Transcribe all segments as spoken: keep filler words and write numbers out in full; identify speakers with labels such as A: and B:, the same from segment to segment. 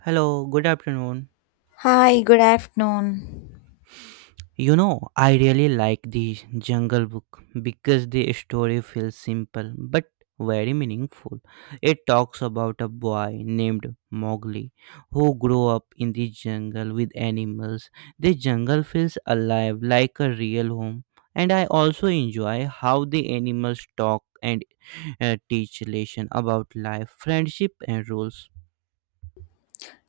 A: Hello, good afternoon.
B: Hi, good afternoon.
A: You know, I really like the Jungle Book because the story feels simple but very meaningful. It talks about a boy named Mowgli who grew up in the jungle with animals. The jungle feels alive like a real home, and I also enjoy how the animals talk and uh, teach lesson about life, friendship, and rules.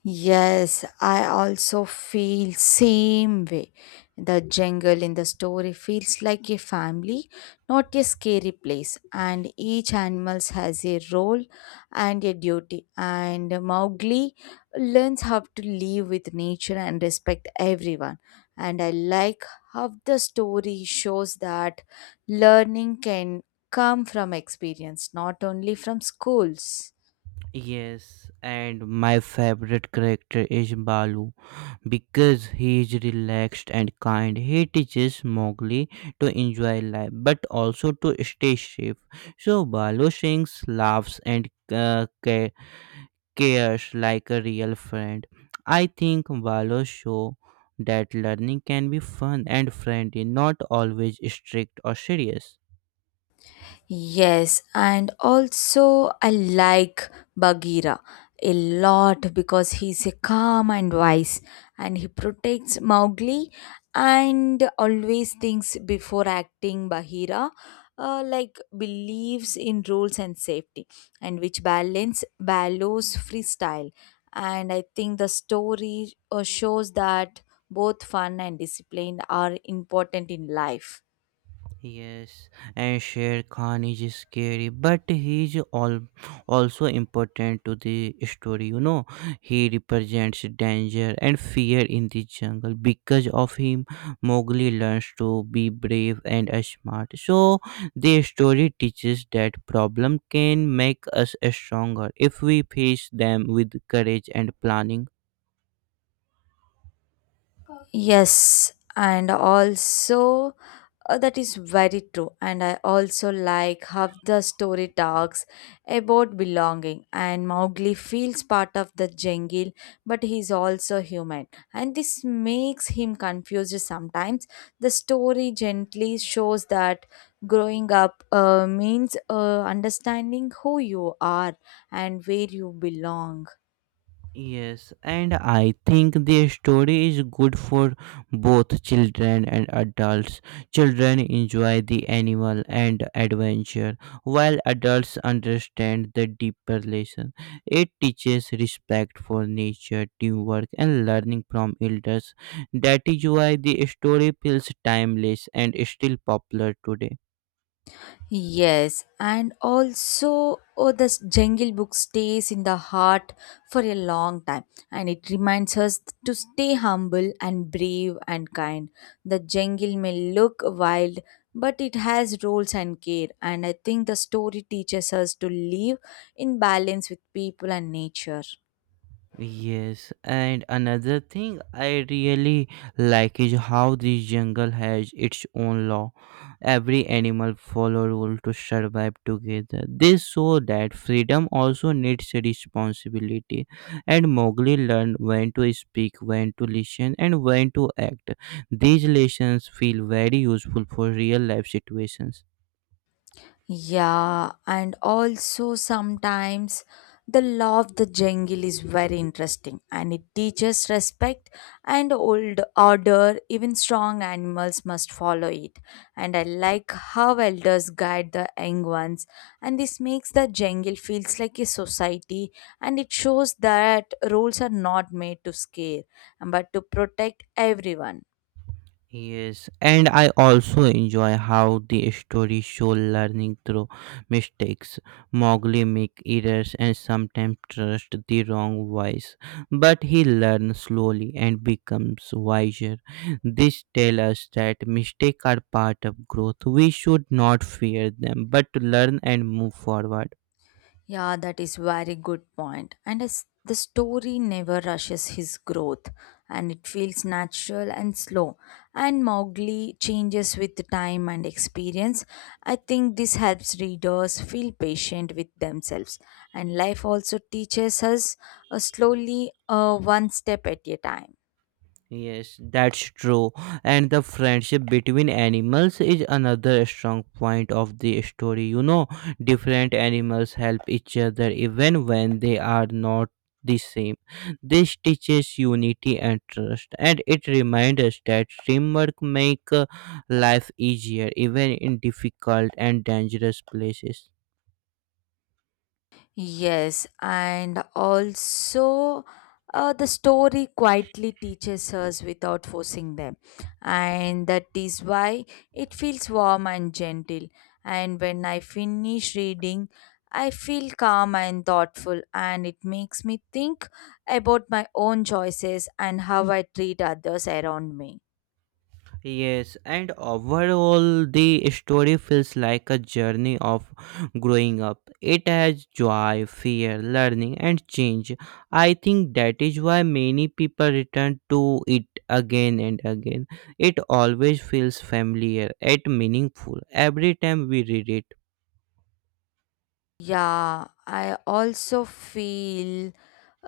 B: Yes, I also feel same way. The jungle in the story feels like a family, not a scary place, and each animal has a role and a duty. And Mowgli learns how to live with nature and respect everyone. And I like how the story shows that learning can come from experience, not only from schools.
A: Yes, and my favorite character is Balu because he is relaxed and kind, he teaches Mowgli to enjoy life but also to stay safe. So Balu sings, laughs, and uh, ca- cares like a real friend. I think Balu show that learning can be fun and friendly, not always strict or serious.
B: Yes, and also I like Bagheera a lot because he's a calm and wise and he protects Mowgli and always thinks before acting Bagheera uh, like believes in rules and safety and which balance Baloo's freestyle and I think the story uh, shows that both fun and discipline are important in life.
A: Yes, and Sher Khan is scary, but he's all also important to the story. You know, he represents danger and fear in the jungle. Because of him, Mowgli learns to be brave and uh, smart. So the story teaches that problem can make us stronger if we face them with courage and planning.
B: Yes, and also uh, that is very true. And I also like how the story talks about belonging. And Mowgli feels part of the jungle, but he's also human. And this makes him confused sometimes. The story gently shows that growing up uh, means uh, understanding who you are and where you belong.
A: Yes, and I think the story is good for both children and adults. Children enjoy the animal and adventure, while adults understand the deeper lesson. It teaches respect for nature, teamwork, and learning from elders. That is why the story feels timeless and is still popular today.
B: Yes, and also oh, this Jungle Book stays in the heart for a long time and it reminds us to stay humble and brave and kind. The jungle may look wild, but it has rules and care, and I think the story teaches us to live in balance with people and nature.
A: Yes, and another thing I really like is how this jungle has its own law. Every animal follow rule to survive together. This show that freedom also needs responsibility, and Mowgli learned when to speak, when to listen, and when to act. These lessons feel very useful for real life situations.
B: Yeah, and also sometimes the law of the jungle is very interesting and it teaches respect and old order. Even strong animals must follow it. And I like how elders guide the young ones, and this makes the jungle feels like a society and it shows that rules are not made to scare but to protect everyone.
A: Yes, and I also enjoy how the story show learning through mistakes. Mowgli make errors and sometimes trust the wrong voice, but he learns slowly and becomes wiser. This tells us that mistakes are part of growth. We should not fear them, but learn and move forward.
B: Yeah, that is very good point. And as the story never rushes his growth, and it feels natural and slow. And Mowgli changes with the time and experience. I think this helps readers feel patient with themselves. And life also teaches us uh, slowly, uh, one step at a time.
A: Yes, that's true. And the friendship between animals is another strong point of the story. You know, different animals help each other even when they are not the same. This teaches unity and trust, and it reminds us that teamwork makes life easier even in difficult and dangerous places.
B: Yes, and also uh, the story quietly teaches us without forcing them, and that is why it feels warm and gentle. And when I finish reading, I feel calm and thoughtful, and it makes me think about my own choices and how I treat others around me.
A: Yes, and overall, the story feels like a journey of growing up. It has joy, fear, learning, and change. I think that is why many people return to it again and again. It always feels familiar and meaningful every time we read it.
B: Yeah, I also feel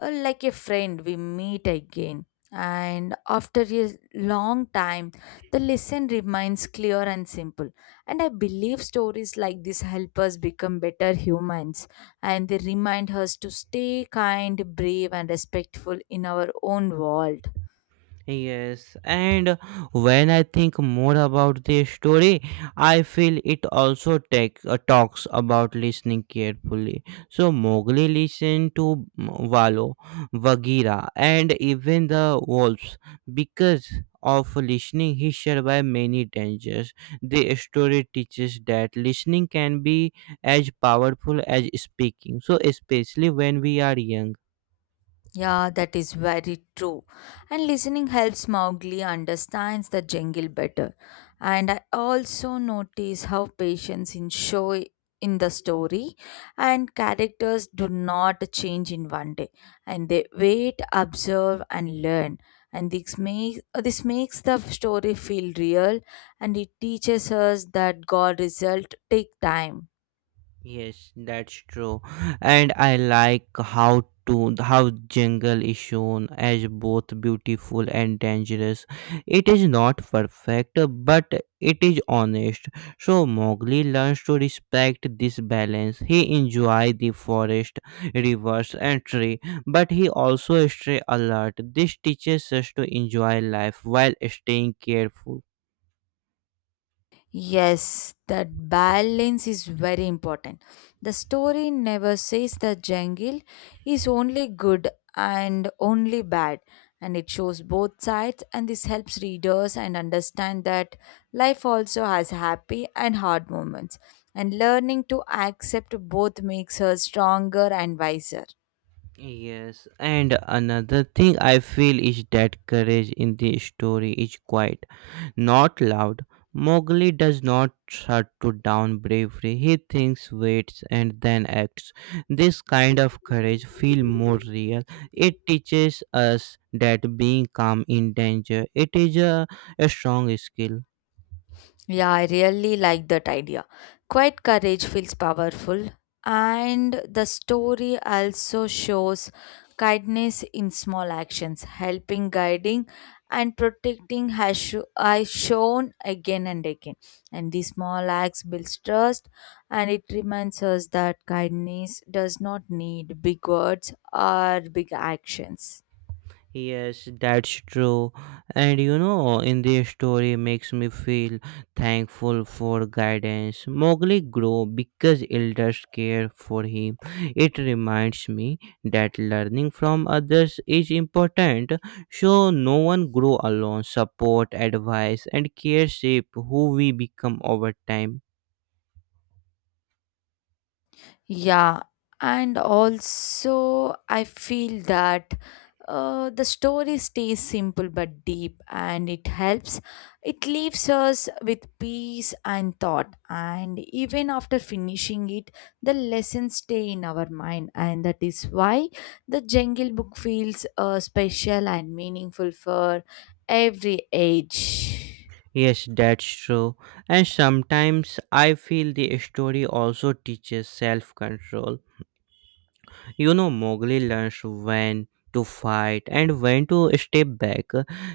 B: uh, like a friend we meet again. And after a long time, the lesson remains clear and simple. And I believe stories like this help us become better humans and they remind us to stay kind, brave, and respectful in our own world.
A: Yes, and when I think more about this story, I feel it also take, uh, talks about listening carefully. So Mowgli listened to mm, Valo, Bagheera, and even the wolves. Because of listening, he survived many dangers. The story teaches that listening can be as powerful as speaking. So especially when we are young.
B: Yeah, that is very true. And listening helps Mowgli understands the jungle better. And I also notice how patience in show in the story and characters do not change in one day. And they wait, observe and learn. And this makes this makes the story feel real and it teaches us that God result take time.
A: Yes, that's true. And I like how to how jungle is shown as both beautiful and dangerous. It is not perfect, but it is honest. So Mowgli learns to respect this balance. He enjoys the forest, rivers, and tree, but he also stay alert. This teaches us to enjoy life while staying careful.
B: Yes, that balance is very important. The story never says the jungle is only good and only bad, and it shows both sides, and this helps readers and understand that life also has happy and hard moments, and learning to accept both makes her stronger and wiser.
A: Yes, and another thing I feel is that courage in the story is quiet, not loud. Mowgli does not shut to down bravery. He thinks, waits, and then acts. This kind of courage feels more real. It teaches us that being calm in danger it is a, a strong skill.
B: Yeah, I really like that idea. Quiet courage feels powerful, and the story also shows kindness in small actions, helping, guiding, and protecting has sho- I shown again and again. And these small acts builds trust, and it reminds us that kindness does not need big words or big actions.
A: Yes, that's true. And you know, in this story makes me feel thankful for guidance. Mowgli grew because elders care for him. It reminds me that learning from others is important. So no one grow alone. Support, advice, and care shape who we become over time.
B: Yeah, and also I feel that uh, the story stays simple but deep and it helps. It leaves us with peace and thought, and even after finishing it, the lessons stay in our mind, and that is why the Jungle Book feels uh, special and meaningful for every age.
A: Yes, that's true. And sometimes I feel the story also teaches self control. You know, Mowgli learns when to fight and when to step back.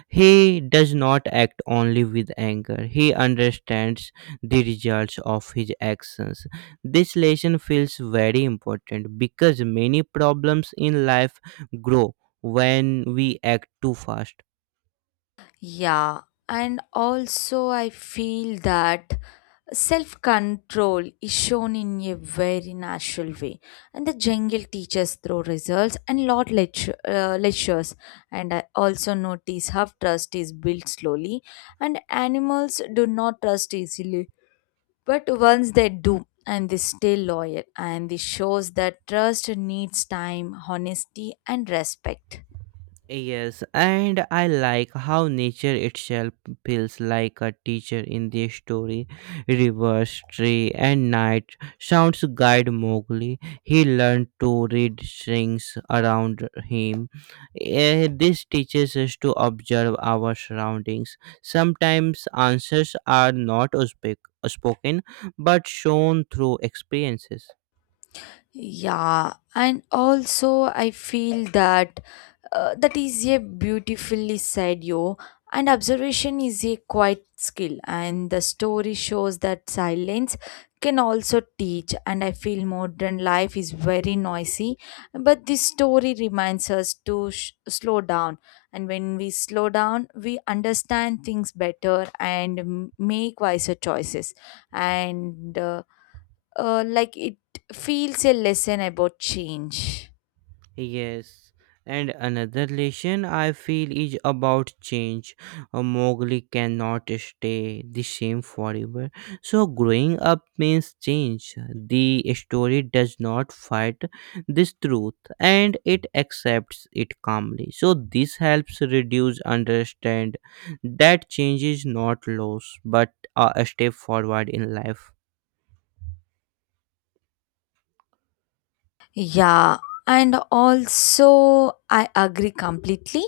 A: He does not act only with anger, he understands the results of his actions. This lesson feels very important because many problems in life grow when we act too fast.
B: Yeah, and also I feel that self control is shown in a very natural way. And the jungle teaches through results and lot lecture, uh, lectures. And I also notice how trust is built slowly, and animals do not trust easily. But once they do, and they stay loyal, and this shows that trust needs time, honesty, and respect.
A: Yes, and I like how nature itself feels like a teacher in this story. Rivers, tree, and night sounds guide Mowgli. He learned to read things around him. Eh, This teaches us to observe our surroundings. Sometimes answers are not spec- spoken but shown through experiences.
B: Yeah, and also I feel that uh, that is a beautifully said, yo. And observation is a quiet skill, and the story shows that silence can also teach. And I feel modern life is very noisy, but this story reminds us to sh- slow down. And when we slow down, we understand things better and m- make wiser choices. And uh, uh, like it feels a lesson about change.
A: Yes, and another lesson I feel is about change. A Mowgli cannot stay the same forever. So growing up means change. The story does not fight this truth and it accepts it calmly. So this helps reduce understand that change is not loss but a step forward in life.
B: Yeah, and also I agree completely.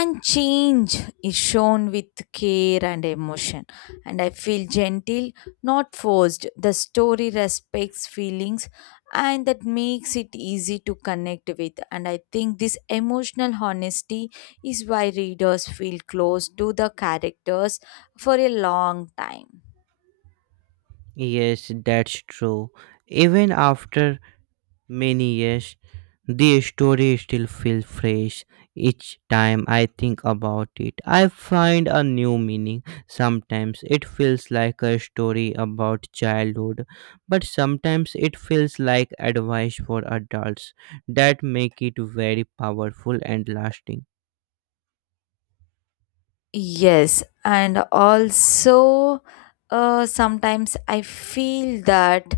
B: And change is shown with care and emotion. And I feel gentle, not forced. The story respects feelings and that makes it easy to connect with. And I think this emotional honesty is why readers feel close to the characters for a long time.
A: Yes, that's true. Even after many years, the story still feels fresh each time I think about it. I find a new meaning. Sometimes it feels like a story about childhood, but sometimes it feels like advice for adults that make it very powerful and lasting.
B: Yes, and also uh, sometimes I feel that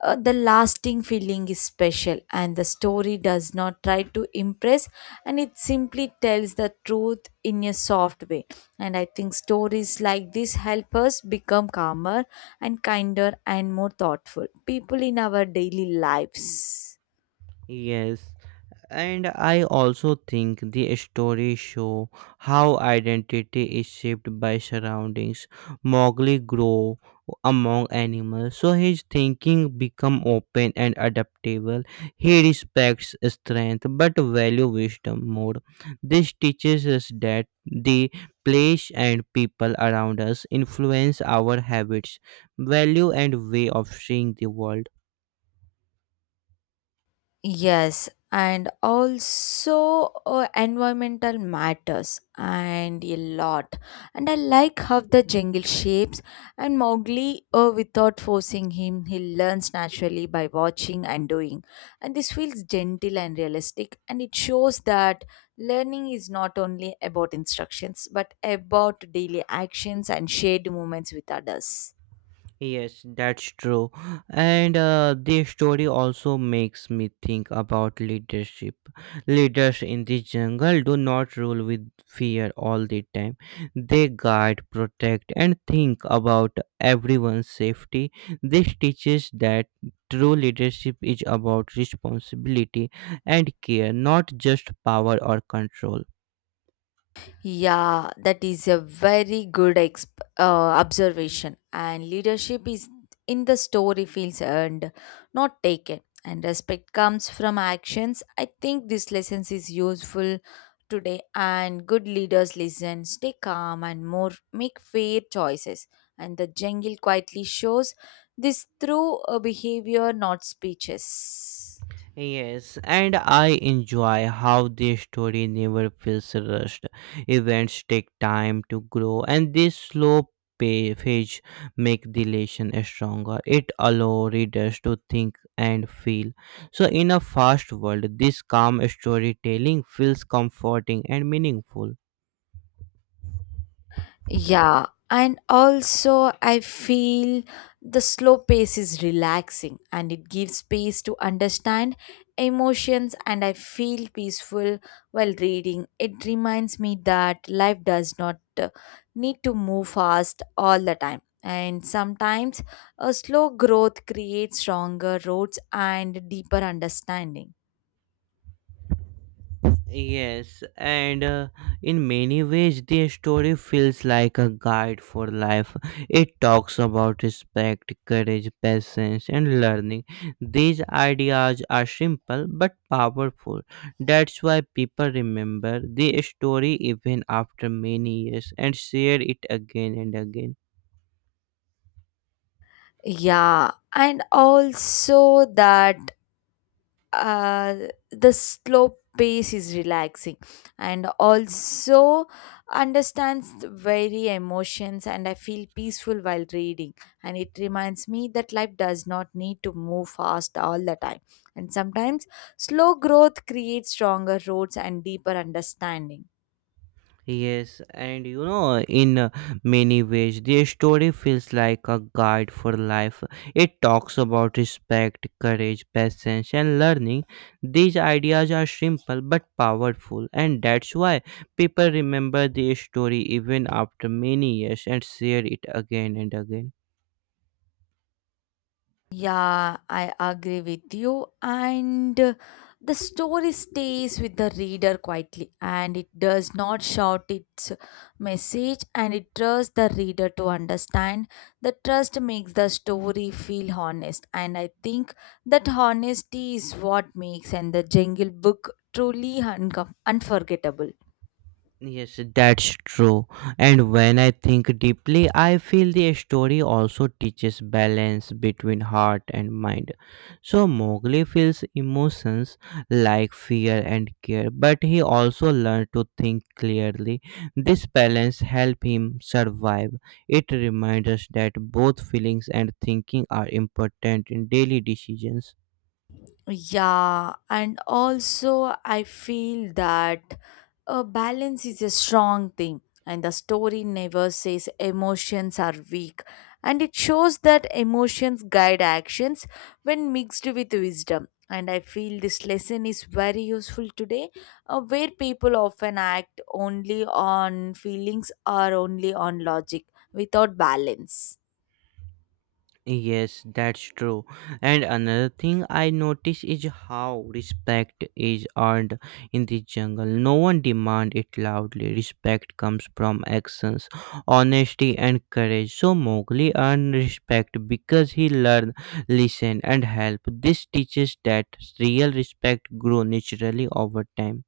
B: uh, the lasting feeling is special, and the story does not try to impress, and it simply tells the truth in a soft way. And I think stories like this help us become calmer and kinder and more thoughtful people in our daily lives.
A: Yes, and I also think the stories show how identity is shaped by surroundings. Mowgli grow among animals, so his thinking become open and adaptable. He respects strength but value wisdom more. This teaches us that the place and people around us influence our habits, value, and way of seeing the world.
B: Yes, and also uh, environmental matters and a lot. And I like how the jungle shapes and Mowgli, uh, without forcing him, he learns naturally by watching and doing. And this feels gentle and realistic, and it shows that learning is not only about instructions but about daily actions and shared moments with others.
A: Yes, that's true. And uh, this story also makes me think about leadership. Leaders in the jungle do not rule with fear all the time. They guide, protect, and think about everyone's safety. This teaches that true leadership is about responsibility and care, not just power or control.
B: Yeah, that is a very good exp- uh, observation. And leadership is in the story fields and not taken. And respect comes from actions. I think this lesson is useful today. And good leaders listen, stay calm, and more make fair choices. And the jungle quietly shows this through a behavior, not speeches.
A: Yes, and I enjoy how this story never feels rushed. Events take time to grow, and this slow pa- page make the relation stronger. It allows readers to think and feel. So, in a fast world, this calm storytelling feels comforting and meaningful.
B: Yeah, and also I feel the slow pace is relaxing and it gives space to understand emotions and I feel peaceful while reading. It reminds me that life does not uh, need to move fast all the time. And sometimes a slow growth creates stronger roots and deeper understanding.
A: Yes, and uh, in many ways, the story feels like a guide for life. It talks about respect, courage, patience, and learning. These ideas are simple but powerful. That's why people remember the story even after many years and share it again and again.
B: Yeah, and also that uh, the slow pace is relaxing and also understands very emotions and I feel peaceful while reading and it reminds me that life does not need to move fast all the time and sometimes slow growth creates stronger roots and deeper understanding.
A: Yes, and you know, in uh, many ways, the story feels like a guide for life. It talks about respect, courage, patience, and learning. These ideas are simple but powerful, and that's why people remember the story even after many years and share it again and again.
B: Yeah, I agree with you. And uh, the story stays with the reader quietly and it does not shout its message and it trusts the reader to understand. The trust makes the story feel honest, and I think that honesty is what makes and the Jungle Book truly uncom- unforgettable.
A: Yes, that's true. And when I think deeply, I feel the story also teaches balance between heart and mind. So Mowgli feels emotions like fear and care, but he also learned to think clearly. This balance helped him survive. It reminds us that both feelings and thinking are important in daily decisions.
B: Yeah, and also I feel that a balance is a strong thing, and the story never says emotions are weak, and it shows that emotions guide actions when mixed with wisdom. And I feel this lesson is very useful today, uh, where people often act only on feelings or only on logic without balance.
A: Yes, that's true. And another thing I notice is how respect is earned in the jungle. No one demand it loudly. Respect comes from actions, honesty and courage. So Mowgli earned respect because he learned, listen and help. This teaches that real respect grow naturally over time.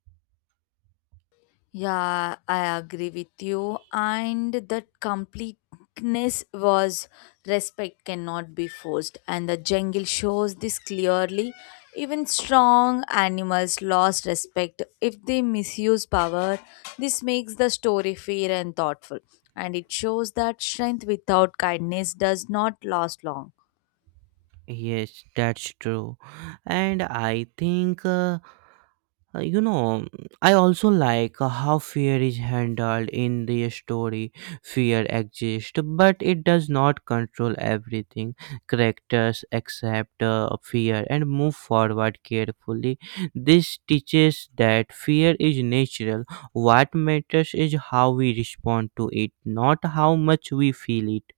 B: Yeah, I agree with you. And that completeness was respect cannot be forced. And the jungle shows this clearly. Even strong animals lost respect if they misuse power. This makes the story fair and thoughtful. And it shows that strength without kindness does not last long.
A: Yes, that's true. And I think, uh, uh, you know, I also like uh, how fear is handled in the story. Fear exists, but it does not control everything. Characters accept uh, fear and move forward carefully. This teaches that fear is natural. What matters is how we respond to it, not how much we feel it.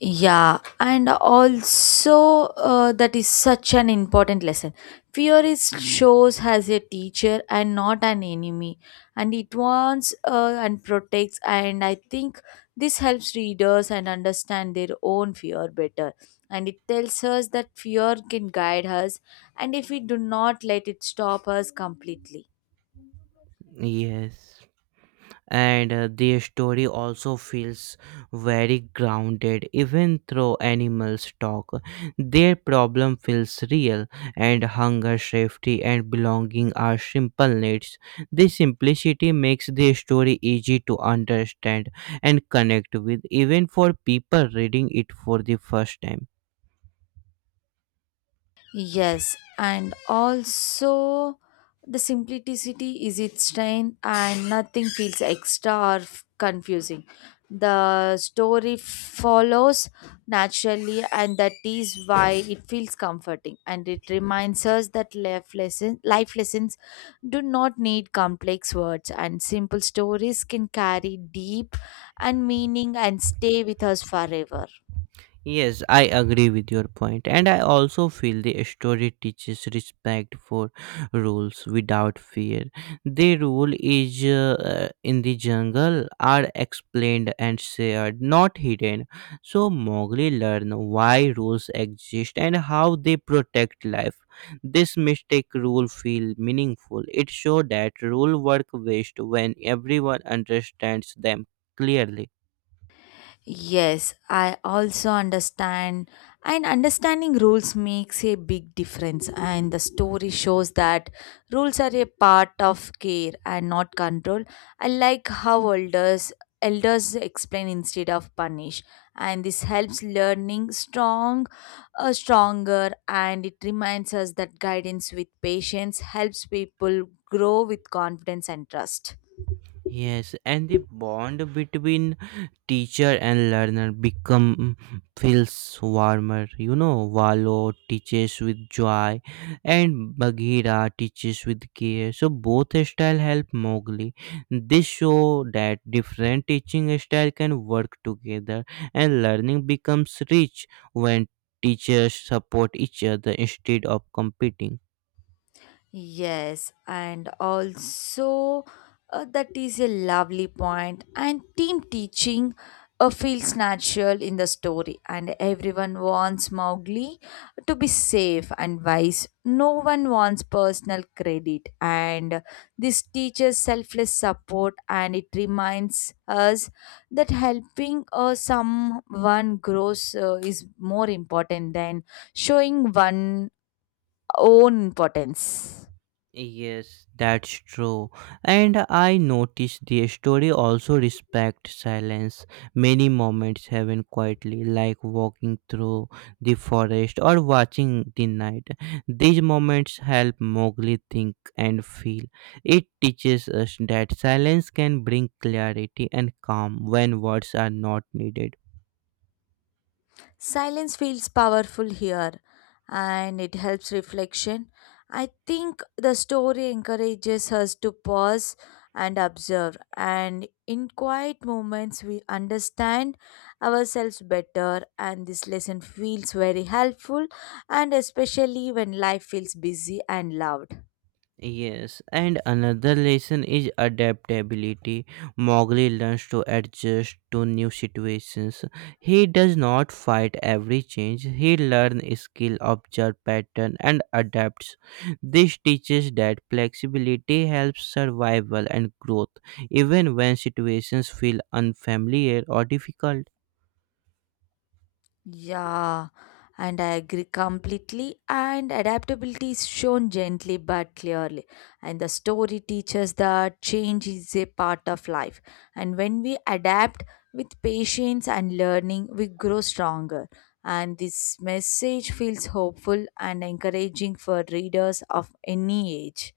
B: Yeah, and also uh, that is such an important lesson. Fear is shows as a teacher and not an enemy, and it warns uh, and protects. And I think this helps readers and understand their own fear better. And it tells us that fear can guide us, and if we do not let it stop us completely.
A: Yes. And uh, their story also feels very grounded. Even though animals talk, their problem feels real, and hunger safety and belonging are simple needs. This simplicity makes their story easy to understand and connect with, even for people reading it for the first time.
B: Yes, and also the simplicity is its strength, and nothing feels extra or f- confusing. The story follows naturally, and that is why it feels comforting. And it reminds us that life lessons, life lessons do not need complex words, and simple stories can carry deep and meaning and stay with us forever.
A: Yes, I agree with your point, and I also feel the story teaches respect for rules without fear. The rule is uh, in the jungle are explained and shared, not hidden. So Mowgli learn why rules exist and how they protect life. This mistake rule feel meaningful. It show that rule work best when everyone understands them clearly.
B: Yes, I also understand, and understanding rules makes a big difference. And the story shows that rules are a part of care and not control. I like how elders elders explain instead of punish, and this helps learning strong uh, stronger and it reminds us that guidance with patience helps people grow with confidence and trust.
A: Yes, and the bond between teacher and learner become feels warmer. You know, Valo teaches with joy, and Bagheera teaches with care. So both style help Mowgli. This show that different teaching style can work together, and learning becomes rich when teachers support each other instead of competing.
B: Yes, and also uh, that is a lovely point. And team teaching uh, feels natural in the story, and everyone wants Mowgli to be safe and wise. No one wants personal credit, and this teaches selfless support, and it reminds us that helping uh, someone grows uh, is more important than showing one own importance.
A: Yes, that's true. And I noticed the story also respect silence. Many moments happen quietly, like walking through the forest or watching the night. These moments help Mowgli think and feel. It teaches us that silence can bring clarity and calm when words are not needed.
B: Silence feels powerful here and it helps reflection. I think the story encourages us to pause and observe, and in quiet moments, we understand ourselves better. And this lesson feels very helpful, and especially when life feels busy and loud.
A: Yes, and another lesson is adaptability. Mowgli learns to adjust to new situations. He does not fight every change. He learns skill, observe pattern, and adapts. This teaches that flexibility helps survival and growth, even when situations feel unfamiliar or difficult.
B: Yeah, and I agree completely. And adaptability is shown gently but clearly. And the story teaches that change is a part of life. And when we adapt with patience and learning, we grow stronger. And this message feels hopeful and encouraging for readers of any age.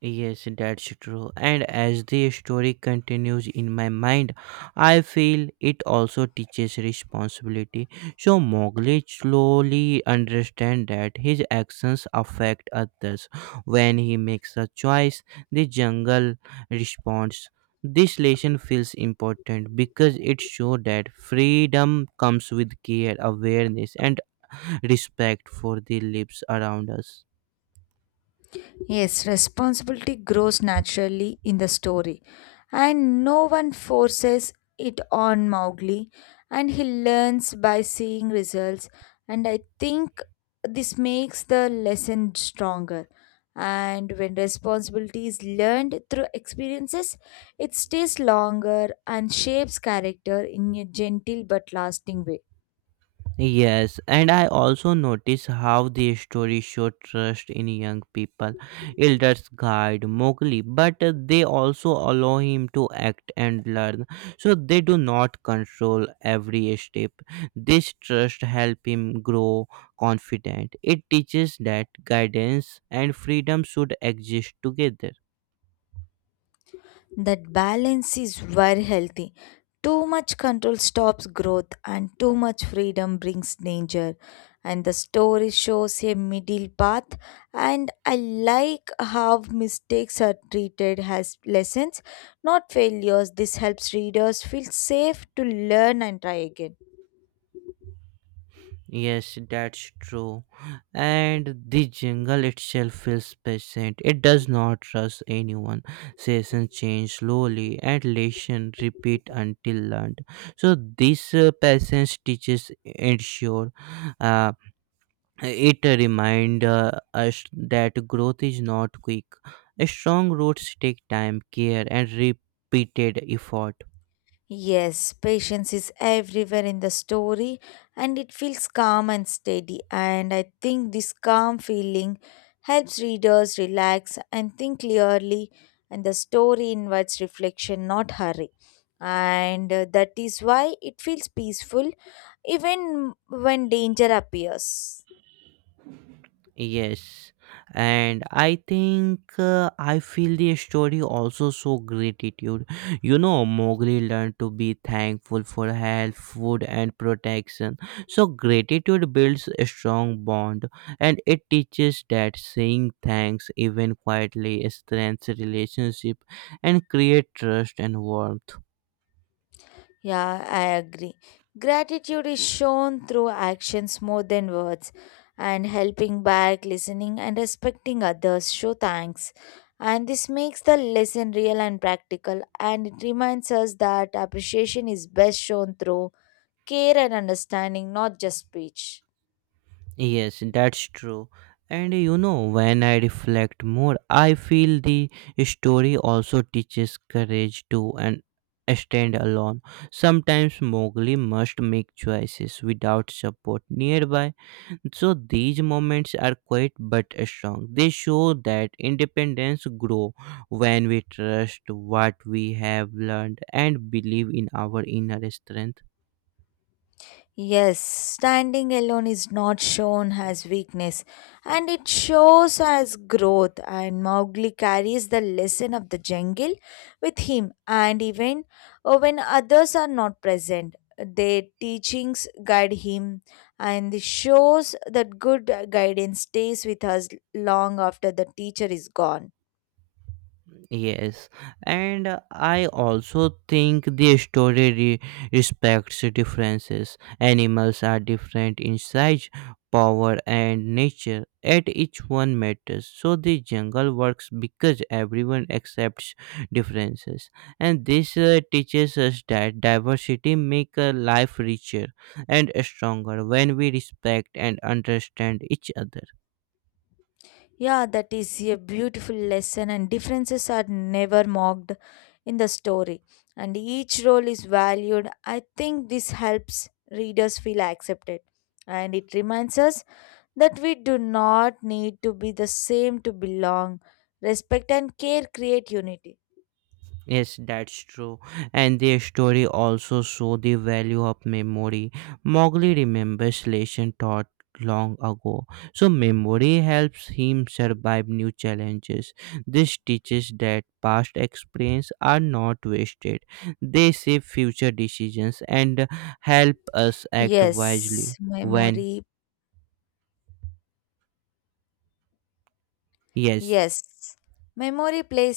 A: Yes, that's true. And as the story continues in my mind, I feel it also teaches responsibility. So Mowgli slowly understands that his actions affect others. When he makes a choice, the jungle responds. This lesson feels important because it shows that freedom comes with care, awareness, and respect for the lives around us.
B: Yes, responsibility grows naturally in the story, and no one forces it on Mowgli, and he learns by seeing results. And I think this makes the lesson stronger. And when responsibility is learned through experiences, it stays longer and shapes character in a gentle but lasting way.
A: Yes, and I also notice how the stories show trust in young people. Elders guide Mowgli, but uh, they also allow him to act and learn, so they do not control every step. This trust helps him grow confident. It teaches that guidance and freedom should exist together.
B: That balance is very healthy. Too much control stops growth, and too much freedom brings danger. And the story shows a middle path, and I like how mistakes are treated as lessons, not failures. This helps readers feel safe to learn and try again.
A: Yes, that's true. And the jungle itself feels patient. It does not rush anyone. Seasons change slowly and lessons repeat until learned. So this uh, patience teaches ensure. Uh, it reminds us that growth is not quick. Strong roots take time, care, and repeated effort.
B: Yes, patience is everywhere in the story and it feels calm and steady. And I think this calm feeling helps readers relax and think clearly, and the story invites reflection, not hurry. And uh, that is why it feels peaceful even when danger appears.
A: Yes, and I think uh, I feel the story also show gratitude. You know, Mowgli learned to be thankful for health, food, and protection. So, gratitude builds a strong bond, and it teaches that saying thanks, even quietly, strengthens relationship and create trust and warmth.
B: Yeah, I agree. Gratitude is shown through actions more than words, and helping back, listening, and respecting others show thanks. And this makes the lesson real and practical, and it reminds us that appreciation is best shown through care and understanding, not just speech.
A: Yes, that's true. And you know, when I reflect more, I feel the story also teaches courage to and stand alone. Sometimes Mowgli must make choices without support nearby. So these moments are quite but strong. They show that independence grow when we trust what we have learned and believe in our inner strength.
B: Yes, standing alone is not shown as weakness and it shows as growth. And Mowgli carries the lesson of the jungle with him, and even uh, when others are not present, their teachings guide him. And this shows that good guidance stays with us long after the teacher is gone.
A: Yes, and uh, I also think the story re- respects differences. Animals are different in size, power, and nature, yet each one matters. So the jungle works because everyone accepts differences, and this uh, teaches us that diversity makes life richer and stronger when we respect and understand each other.
B: Yeah, that is a beautiful lesson, and differences are never mocked in the story, and each role is valued. I think this helps readers feel accepted, and it reminds us that we do not need to be the same to belong. Respect and care create unity.
A: Yes, that's true. And their story also show the value of memory. Mowgli remembers lesson taught long ago. So memory helps him survive new challenges. This teaches that past experience are not wasted. They shape future decisions and help us act
B: Yes,
A: wisely when
B: memory.
A: yes
B: Yes, memory plays